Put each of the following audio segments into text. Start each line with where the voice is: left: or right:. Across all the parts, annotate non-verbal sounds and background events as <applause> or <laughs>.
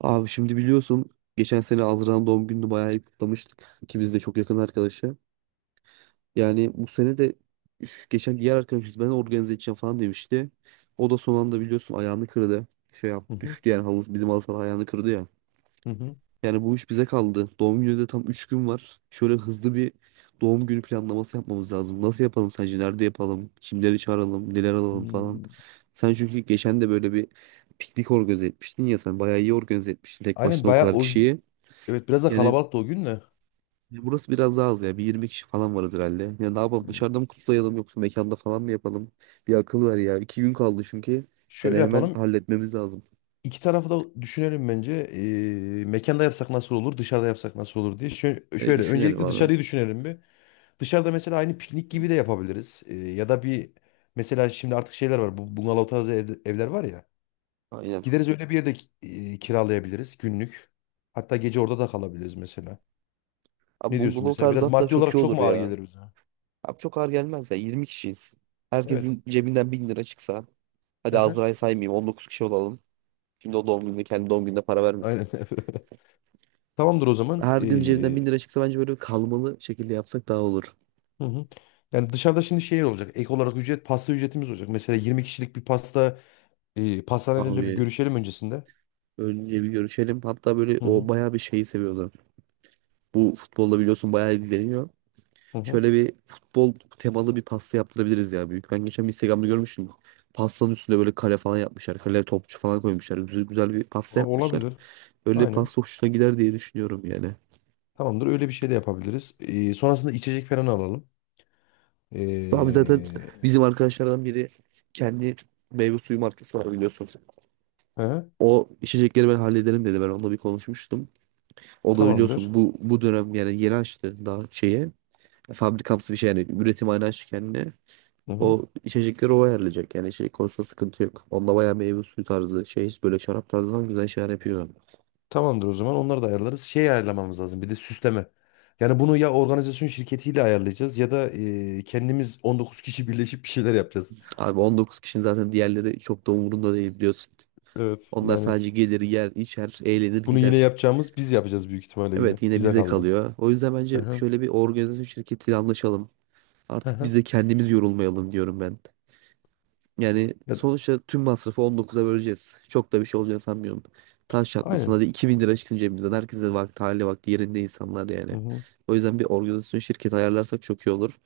right: Abi şimdi biliyorsun geçen sene Azra'nın doğum gününü bayağı iyi kutlamıştık. İkimiz de çok yakın arkadaşı. Yani bu sene de geçen diğer arkadaşımız ben organize edeceğim falan demişti. O da son anda biliyorsun ayağını kırdı. Şey yap
left: Hı hı,
right: düştü yani bizim halı saha ayağını kırdı ya.
left: hı hı.
right: Yani bu iş bize kaldı. Doğum günü de tam 3 gün var. Şöyle hızlı bir doğum günü planlaması yapmamız lazım. Nasıl yapalım sence? Nerede yapalım? Kimleri çağıralım? Neler alalım falan.
left: Hmm.
right: Sen çünkü geçen de böyle bir piknik organize etmiştin ya sen bayağı iyi organize etmiştin tek
left: Aynen
right: başına o
left: bayağı
right: kadar
left: o,
right: kişiyi.
left: evet biraz da
right: Yani
left: kalabalıktı o gün de.
right: ya burası biraz daha az ya. Bir 20 kişi falan varız herhalde. Ya ne yapalım?
left: Hmm.
right: Dışarıda mı kutlayalım yoksa mekanda falan mı yapalım? Bir akıl ver ya. İki gün kaldı çünkü. Yani
left: Şöyle
right: hemen
left: yapalım.
right: halletmemiz lazım.
left: İki tarafı da düşünelim bence. Mekanda yapsak nasıl olur, dışarıda yapsak nasıl olur diye. Şöyle,
right: E,
left: şöyle
right: düşünelim
left: öncelikle
right: abi.
left: dışarıyı düşünelim bir. Dışarıda mesela aynı piknik gibi de yapabiliriz. Ya da bir mesela şimdi artık şeyler var. Bu bungalov tarzı evler var ya.
right: Aynen.
left: Gideriz öyle bir yerde e, kiralayabiliriz günlük. Hatta gece orada da kalabiliriz mesela.
right: Abi
left: Ne diyorsun
right: bungalov
left: mesela?
right: tarzı
left: Biraz
right: hatta
left: maddi
right: çok iyi
left: olarak çok
right: olur
left: mu ağır
right: ya.
left: gelir bize?
right: Abi çok ağır gelmez ya. 20 kişiyiz.
left: Evet.
right: Herkesin cebinden 1000 lira çıksa.
left: Hı
right: Hadi
left: hı.
right: Azra'yı saymayayım. 19 kişi olalım. Şimdi o doğum gününde kendi doğum gününe para vermesin.
left: Aynen. <laughs> Tamamdır o zaman.
right: Herkesin cebinden 1000 lira çıksa bence böyle kalmalı şekilde yapsak daha olur.
left: Hı hı. Yani dışarıda şimdi şey olacak. Ek olarak ücret pasta ücretimiz olacak. Mesela 20 kişilik bir pasta e, pastanelerle
right: Abi
left: bir görüşelim öncesinde.
right: önce bir görüşelim. Hatta böyle
left: Hı
right: o
left: hı.
right: bayağı bir şeyi seviyordu. Bu futbolla biliyorsun bayağı ilgileniyor.
left: Hı hı.
right: Şöyle bir futbol temalı bir pasta yaptırabiliriz ya büyük. Ben geçen bir Instagram'da görmüştüm. Pastanın üstüne böyle kale falan yapmışlar. Kale topçu falan koymuşlar. Güzel, güzel bir pasta
left: Abi
right: yapmışlar.
left: olabilir.
right: Öyle bir
left: Aynen.
right: pasta hoşuna gider diye düşünüyorum yani.
left: Tamamdır. Öyle bir şey de yapabiliriz. Sonrasında içecek falan alalım.
right: Abi zaten
left: Ee,
right: bizim arkadaşlardan biri kendi meyve suyu markası var biliyorsun.
left: he,
right: O içecekleri ben hallederim dedi. Ben onunla bir konuşmuştum. O da biliyorsun
left: tamamdır.
right: bu dönem yani yeni açtı daha şeye. Fabrikamsı bir şey yani üretim aynı açtı kendine.
left: Hı hı.
right: O içecekleri o ayarlayacak. Yani içecek konusunda sıkıntı yok. Onda bayağı meyve suyu tarzı şey böyle şarap tarzı falan güzel şeyler yapıyor.
left: Tamamdır o zaman. Onları da ayarlarız. Şey ayarlamamız lazım. Bir de süsleme. Yani bunu ya organizasyon şirketiyle ayarlayacağız ya da e, kendimiz 19 kişi birleşip bir şeyler yapacağız.
right: Abi 19 kişinin zaten diğerleri çok da umurunda değil biliyorsun.
left: Evet.
right: Onlar
left: Yani
right: sadece gelir yer içer eğlenir
left: bunu yine
right: gider.
left: yapacağımız biz yapacağız büyük ihtimalle yine.
right: Evet yine
left: Bize
right: bizde
left: kaldı.
right: kalıyor. O yüzden
left: Hı
right: bence
left: hı,
right: şöyle bir organizasyon şirketiyle anlaşalım.
left: hı
right: Artık biz
left: hı.
right: de kendimiz yorulmayalım diyorum ben. Yani
left: Ya-
right: sonuçta tüm masrafı 19'a böleceğiz. Çok da bir şey olacağını sanmıyorum. Taş çatlasın
left: Aynen.
right: hadi 2000 lira çıksın cebimizden. Herkes de vakti hali vakti yerinde insanlar yani.
left: Hı hı.
right: O yüzden bir organizasyon şirketi ayarlarsak çok iyi olur.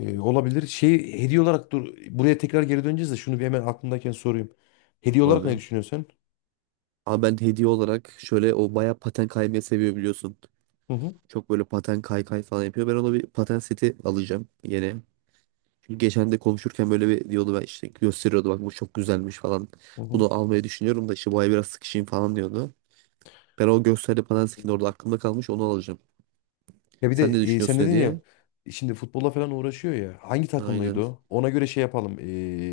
left: Olabilir. Şey hediye olarak dur. Buraya tekrar geri döneceğiz de şunu bir hemen aklımdayken sorayım. Hediye olarak ne
right: Abi.
left: düşünüyorsun sen?
right: Ama ben hediye olarak şöyle o bayağı paten kaymayı seviyor biliyorsun.
left: Hı hı,
right: Çok böyle paten kay kay falan yapıyor. Ben ona bir paten seti alacağım yeni. Çünkü geçen de konuşurken böyle bir diyordu ben işte gösteriyordu bak bu çok güzelmiş falan.
left: hı hı.
right: Bunu almayı düşünüyorum da işte bu ay biraz sıkışayım falan diyordu. Ben o gösterdi paten setini orada aklımda kalmış onu alacağım.
left: Ya bir
right: Sen
left: de
right: ne
left: e, sen
right: düşünüyorsun
left: dedin ya
right: hediye?
left: şimdi futbolla falan uğraşıyor ya. Hangi takımlıydı
right: Aynen.
left: o? Ona göre şey yapalım.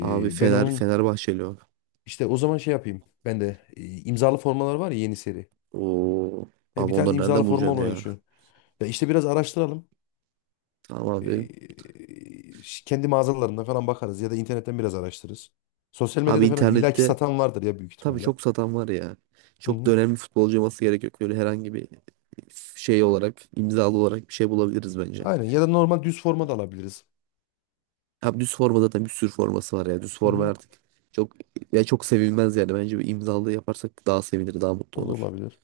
right: Abi
left: Ben
right: Fener
left: onun
right: Fenerbahçeli o.
left: işte o zaman şey yapayım. Ben de e, imzalı formalar var ya yeni seri.
right: Oo.
left: E, bir
right: Abi
left: tane
right: onları
left: imzalı
right: nereden
left: forma
right: bulacaksın
left: olmayı
right: ya?
left: düşünüyorum. Ya işte biraz araştıralım.
right: Tamam abi.
left: Kendi mağazalarında falan bakarız ya da internetten biraz araştırırız. Sosyal
right: Abi
left: medyada falan illaki
right: internette
left: satan vardır ya büyük
right: tabii
left: ihtimalle.
right: çok satan var ya.
left: Hı
right: Çok da
left: hı.
right: önemli futbolcu olması gerek yok. Böyle herhangi bir şey olarak, imzalı olarak bir şey bulabiliriz bence.
left: Aynen ya da normal düz forma da alabiliriz.
right: Abi düz forma zaten bir sürü forması var ya. Düz
left: Hı
right: forma
left: hı.
right: artık çok ya çok sevilmez yani. Bence bir imzalı yaparsak daha sevinir, daha mutlu
left: O da
right: olur.
left: olabilir.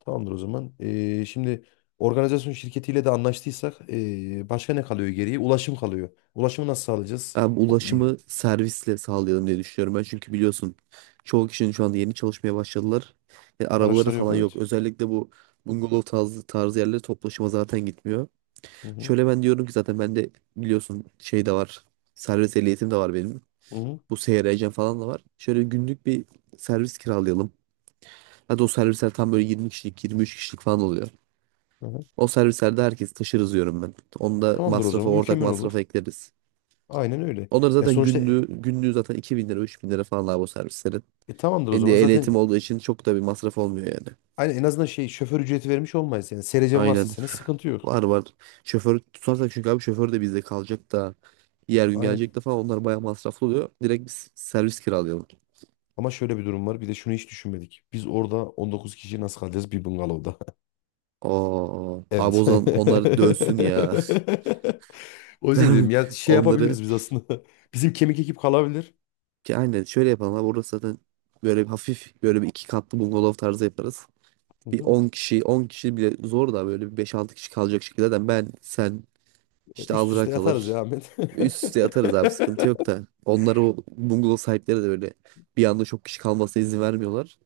left: Tamamdır o zaman. Şimdi organizasyon şirketiyle de anlaştıysak başka ne kalıyor geriye? Ulaşım kalıyor. Ulaşımı nasıl sağlayacağız?
right: Ben
left: O, iyi.
right: ulaşımı servisle sağlayalım diye düşünüyorum ben. Çünkü biliyorsun çoğu kişinin şu anda yeni çalışmaya başladılar. Arabaları
left: Araçları yok
right: falan yok.
left: evet.
right: Özellikle bu bungalov tarzı yerlere toplu taşıma zaten gitmiyor.
left: Hı hı.
right: Şöyle ben diyorum ki zaten ben de biliyorsun şey de var. Servis ehliyetim de var benim.
left: Hı hı.
right: Bu seyir falan da var. Şöyle günlük bir servis kiralayalım. Hadi o servisler tam böyle 20 kişilik, 23 kişilik falan oluyor.
left: Hı hı.
right: O servislerde herkes taşırız diyorum ben. Onda
left: Tamamdır o
right: masrafı,
left: zaman.
right: ortak
left: Mükemmel olur.
right: masrafa ekleriz.
left: Aynen öyle.
right: Onların
left: Ya,
right: zaten
left: sonuçta
right: günlüğü, günlüğü zaten 2.000 lira 3.000 lira falan abi o servislerin.
left: tamamdır o
right: Hem
left: zaman.
right: de ehliyetim olduğu için çok da bir masraf olmuyor yani.
left: Aynen en azından şey şoför ücreti vermiş olmayız. Yani serecen varsa
right: Aynen.
left: senin sıkıntı yok.
right: Var var. Şoför tutarsak çünkü abi şoför de bizde kalacak da diğer gün
left: Aynen.
right: gelecek de falan onlar bayağı masraflı oluyor. Direkt biz servis kiralayalım.
left: Ama şöyle bir durum var. Bir de şunu hiç düşünmedik. Biz orada 19 kişi nasıl kalacağız bir bungalovda? <laughs>
right: Oo, abi o
left: Evet.
right: zaman onlar
left: <laughs>
right: dönsün ya. <laughs>
left: O yüzden
right: Ben
left: dedim ya şey
right: onları
left: yapabiliriz biz aslında. <laughs> Bizim kemik ekip kalabilir.
right: ki aynen şöyle yapalım abi orası zaten böyle bir hafif böyle bir iki katlı bungalov tarzı yaparız.
left: Hı
right: Bir
left: hı.
right: 10 kişi 10 kişi bile zor da böyle bir beş altı kişi kalacak şekilde zaten ben sen
left: E,
right: İşte
left: üst
right: Azra
left: üste yatarız
right: kalır.
left: ya Ahmet.
right: Üst üste
left: <laughs>
right: atarız abi sıkıntı yok da. Onları o bungalov sahipleri de böyle bir anda çok kişi kalmasına izin vermiyorlar.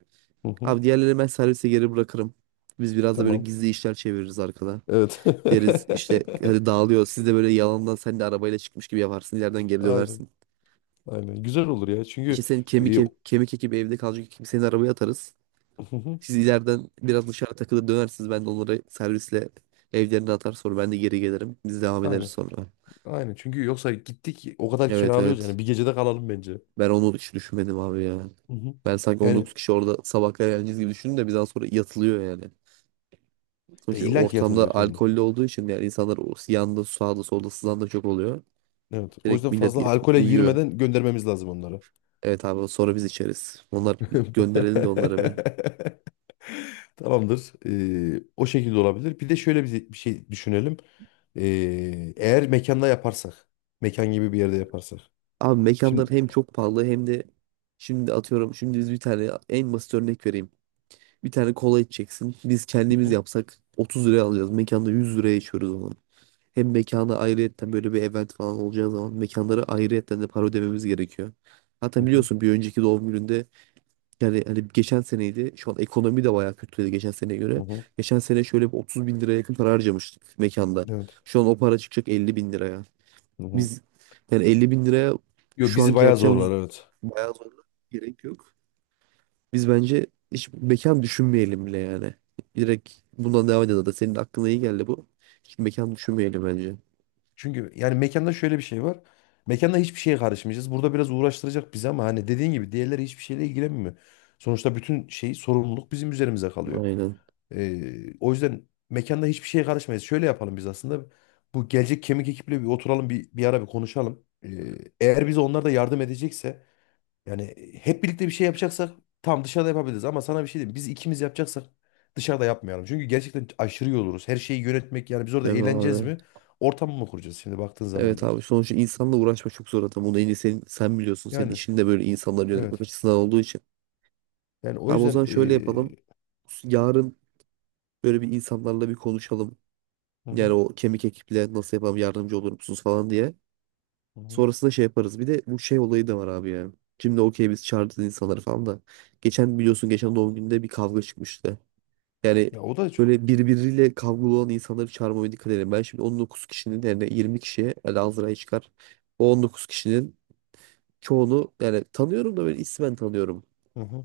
left: Hı hı.
right: Abi diğerlerini ben servise geri bırakırım. Biz biraz da böyle
left: Tamam.
right: gizli işler çeviririz arkada.
left: Evet.
right: Deriz işte hadi dağılıyor. Siz de böyle yalandan sen de arabayla çıkmış gibi yaparsın. İleriden
left: <laughs>
right: geri
left: Aynen.
right: dönersin.
left: Aynen. Güzel olur ya.
right: İşte
left: Çünkü
right: senin kemik
left: e,
right: e- kemik ekibi evde kalacak ekibi senin arabaya atarız.
left: hı hı.
right: Siz ileriden biraz dışarı takılır dönersiniz. Ben de onları servisle evlerine atar sonra ben de geri gelirim. Biz devam ederiz
left: Aynen.
right: sonra.
left: Aynen çünkü yoksa gittik o kadar
right: Evet
left: kiralıyoruz yani
right: evet.
left: bir gecede kalalım bence.
right: Ben onu hiç düşünmedim abi ya.
left: Hı hı.
right: Ben sanki on
left: Yani
right: dokuz kişi orada sabah kadar eğleneceğiz gibi düşündüm de bir daha sonra yatılıyor yani. Sonuçta
left: e,
right: şey,
left: illa ki
right: ortamda
left: yatılacak yani.
right: alkollü olduğu için yani insanlar o yanda sağda solda sızan da çok oluyor.
left: Evet. O
right: Direkt
left: yüzden
right: millet
left: fazla alkole
right: uyuyor.
left: girmeden göndermemiz lazım onları.
right: Evet abi sonra biz içeriz. Onlar bir gönderelim de onlara bir.
left: <laughs> Tamamdır. O şekilde olabilir. Bir de şöyle bir şey düşünelim. Eğer mekanda yaparsak, mekan gibi bir yerde yaparsak.
right: Abi mekanlar
left: Şimdi
right: hem çok pahalı hem de şimdi atıyorum şimdi biz bir tane en basit örnek vereyim. Bir tane kola içeceksin. Biz
left: hı
right: kendimiz
left: hı.
right: yapsak 30 liraya alacağız. Mekanda 100 liraya içiyoruz onu. Hem mekana ayrıyetten böyle bir event falan olacağı zaman mekanlara ayrıyetten de para ödememiz gerekiyor.
left: Hı
right: Hatta
left: hı.
right: biliyorsun bir önceki doğum gününde yani hani geçen seneydi. Şu an ekonomi de bayağı kötüydü geçen seneye
left: Hı
right: göre.
left: hı.
right: Geçen sene şöyle bir 30 bin liraya yakın para harcamıştık mekanda.
left: Evet.
right: Şu an o para çıkacak 50 bin liraya.
left: Hı hı.
right: Biz yani 50 bin liraya
left: Yo
right: şu
left: bizi
right: anki
left: bayağı
right: yapacağımız
left: zorlar evet.
right: bayağı zorla gerek yok. Biz bence hiç mekan düşünmeyelim bile yani. Direkt bundan devam edelim. Da senin aklına iyi geldi bu. Hiç mekan düşünmeyelim bence.
left: Çünkü yani mekanda şöyle bir şey var. Mekanda hiçbir şeye karışmayacağız. Burada biraz uğraştıracak bizi ama hani dediğin gibi diğerleri hiçbir şeyle ilgilenmiyor. Sonuçta bütün şey sorumluluk bizim üzerimize kalıyor.
right: Aynen.
left: O yüzden mekanda hiçbir şeye karışmayız. Şöyle yapalım biz aslında. Bu gelecek kemik ekiple bir oturalım bir ara bir konuşalım. Eğer bize onlar da yardım edecekse yani hep birlikte bir şey yapacaksak tam dışarıda yapabiliriz ama sana bir şey diyeyim. Biz ikimiz yapacaksak dışarıda yapmayalım. Çünkü gerçekten aşırı yoruluruz. Her şeyi yönetmek yani biz orada
right: Değil mi
left: eğleneceğiz
right: abi?
left: mi? Ortam mı kuracağız şimdi baktığın zaman
right: Evet
left: da?
right: abi sonuçta insanla uğraşmak çok zor adam. Bunu en iyi sen biliyorsun. Senin
left: Yani
right: işin de böyle insanları yönetmek
left: evet.
right: açısından olduğu için.
left: Yani o
right: Abi o
left: yüzden
right: zaman şöyle yapalım. Yarın böyle bir insanlarla bir konuşalım.
left: hı
right: Yani
left: hı,
right: o kemik ekiple nasıl yapalım yardımcı olur musunuz falan diye.
left: hı hı.
right: Sonrasında şey yaparız. Bir de bu şey olayı da var abi ya. Şimdi okey biz çağırdık insanları falan da. Geçen biliyorsun geçen doğum günde bir kavga çıkmıştı. Yani
left: Ya o da çok.
right: böyle birbiriyle kavgalı olan insanları çağırmamaya dikkat edelim. Ben şimdi 19 kişinin yerine 20 kişiye Lazera'yı çıkar. O 19 kişinin çoğunu yani tanıyorum da böyle ismen tanıyorum.
left: Hı hı.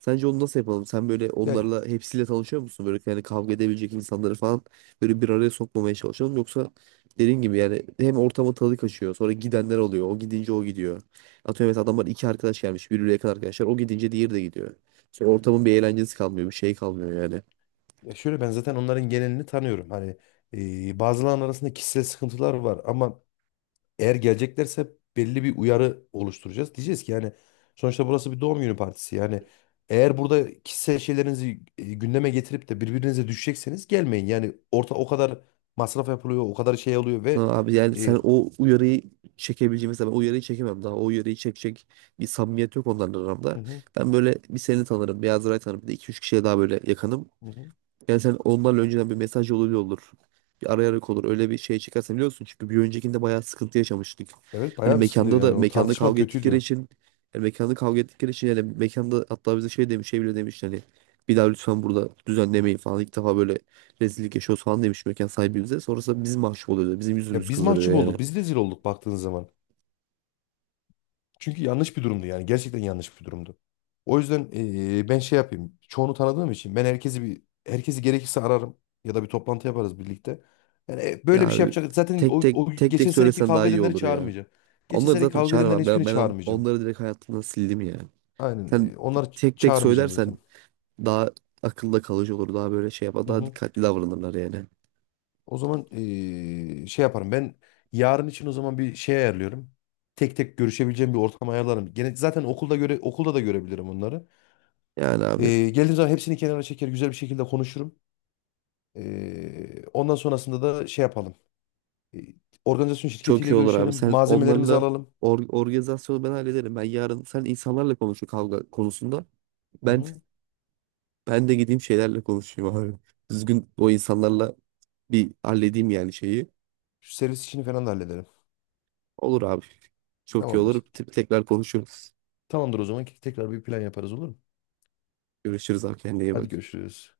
right: Sence onu nasıl yapalım? Sen böyle
left: Ya,
right: onlarla hepsiyle tanışıyor musun? Böyle yani kavga edebilecek insanları falan böyle bir araya sokmamaya çalışalım. Yoksa dediğin gibi yani hem ortama tadı kaçıyor. Sonra gidenler oluyor. O gidince o gidiyor. Atıyorum mesela adamlar iki arkadaş gelmiş. Birbirine yakın arkadaşlar. O gidince diğeri de gidiyor. Sonra ortamın bir eğlencesi kalmıyor. Bir şey kalmıyor yani.
left: ya şöyle ben zaten onların genelini tanıyorum. Hani bazılarının arasında kişisel sıkıntılar var ama eğer geleceklerse belli bir uyarı oluşturacağız. Diyeceğiz ki yani sonuçta burası bir doğum günü partisi. Yani eğer burada kişisel şeylerinizi e, gündeme getirip de birbirinize düşecekseniz gelmeyin. Yani orta o kadar masraf yapılıyor, o kadar şey oluyor
right: Ha,
left: ve
right: abi yani
left: e,
right: sen o uyarıyı çekebileceğin mesela ben o uyarıyı çekemem daha o uyarıyı çekecek bir samimiyet yok onların aramda.
left: hı hı,
right: Ben böyle bir seni tanırım bir Azuray tanırım bir de 2-3 kişiye daha böyle yakınım.
left: hı hı.
right: Yani sen onlarla önceden bir mesaj yoluyla olur. Bir arayarak olur. Öyle bir şey çıkarsa biliyorsun. Çünkü bir öncekinde bayağı sıkıntı yaşamıştık.
left: Evet
right: Hani
left: bayağı bir sıkıntı
right: mekanda da
left: yani o
right: mekanda
left: tartışma
right: kavga ettikleri
left: kötüydü.
right: için yani mekanda kavga ettikleri için yani mekanda hatta bize şey demiş şey bile demiş hani bir daha lütfen burada düzenlemeyin falan. İlk defa böyle rezillik yaşıyoruz falan demiş mekan sahibi bize. Sonrasında biz mahcup oluyoruz. Bizim
left: Ya
right: yüzümüz
left: biz
right: kızarıyor
left: mahcup
right: yani.
left: olduk, biz rezil olduk baktığınız zaman. Çünkü yanlış bir durumdu yani. Gerçekten yanlış bir durumdu. O yüzden ben şey yapayım. Çoğunu tanıdığım için ben herkesi gerekirse ararım ya da bir toplantı yaparız birlikte. Yani e, böyle bir
right: Ya
left: şey yapacak. Zaten
right: tek tek
left: o
right: tek tek
left: geçen seneki
right: söylesen daha
left: kavga
right: iyi
left: edenleri
right: olur ya.
left: çağırmayacağım. Geçen
right: Onları
left: seneki
right: zaten
left: kavga edenlerin
right: çağıramam. Ben,
left: hiçbirini
right: ben on-
left: çağırmayacağım.
right: onları direkt hayatımdan sildim ya. Sen
left: Aynen. E,
right: tek tek
left: çağırmayacağım
right: söylersen
left: zaten.
right: daha akılda kalıcı olur. Daha böyle şey yapar.
left: Hı
right: Daha
left: hı.
right: dikkatli davranırlar yani.
left: O zaman şey yaparım. Ben yarın için o zaman bir şey ayarlıyorum. Tek tek görüşebileceğim bir ortam ayarlarım. Gene zaten okulda da görebilirim onları.
right: Yani abi
left: Geldiğim zaman hepsini kenara çeker, güzel bir şekilde konuşurum. Ondan sonrasında da şey yapalım. Ee, Organizasyon
right: çok
left: şirketiyle
right: iyi olur abi.
left: görüşelim.
right: Sen
left: Malzemelerimizi
right: onlarla
left: alalım.
right: organizasyonu ben hallederim. Ben yarın sen insanlarla konuşu kavga konusunda.
left: Hı
right: Ben
left: hı.
right: ben de gideyim şeylerle konuşayım abi. Düzgün o insanlarla bir halledeyim yani şeyi.
left: Şu servis işini falan da halledelim.
right: Olur abi. Çok iyi olur.
left: Tamamdır.
right: Tekrar konuşuruz.
left: Tamamdır o zaman. Tekrar bir plan yaparız olur mu?
right: Görüşürüz abi kendine iyi
left: Hadi
right: bak.
left: görüşürüz.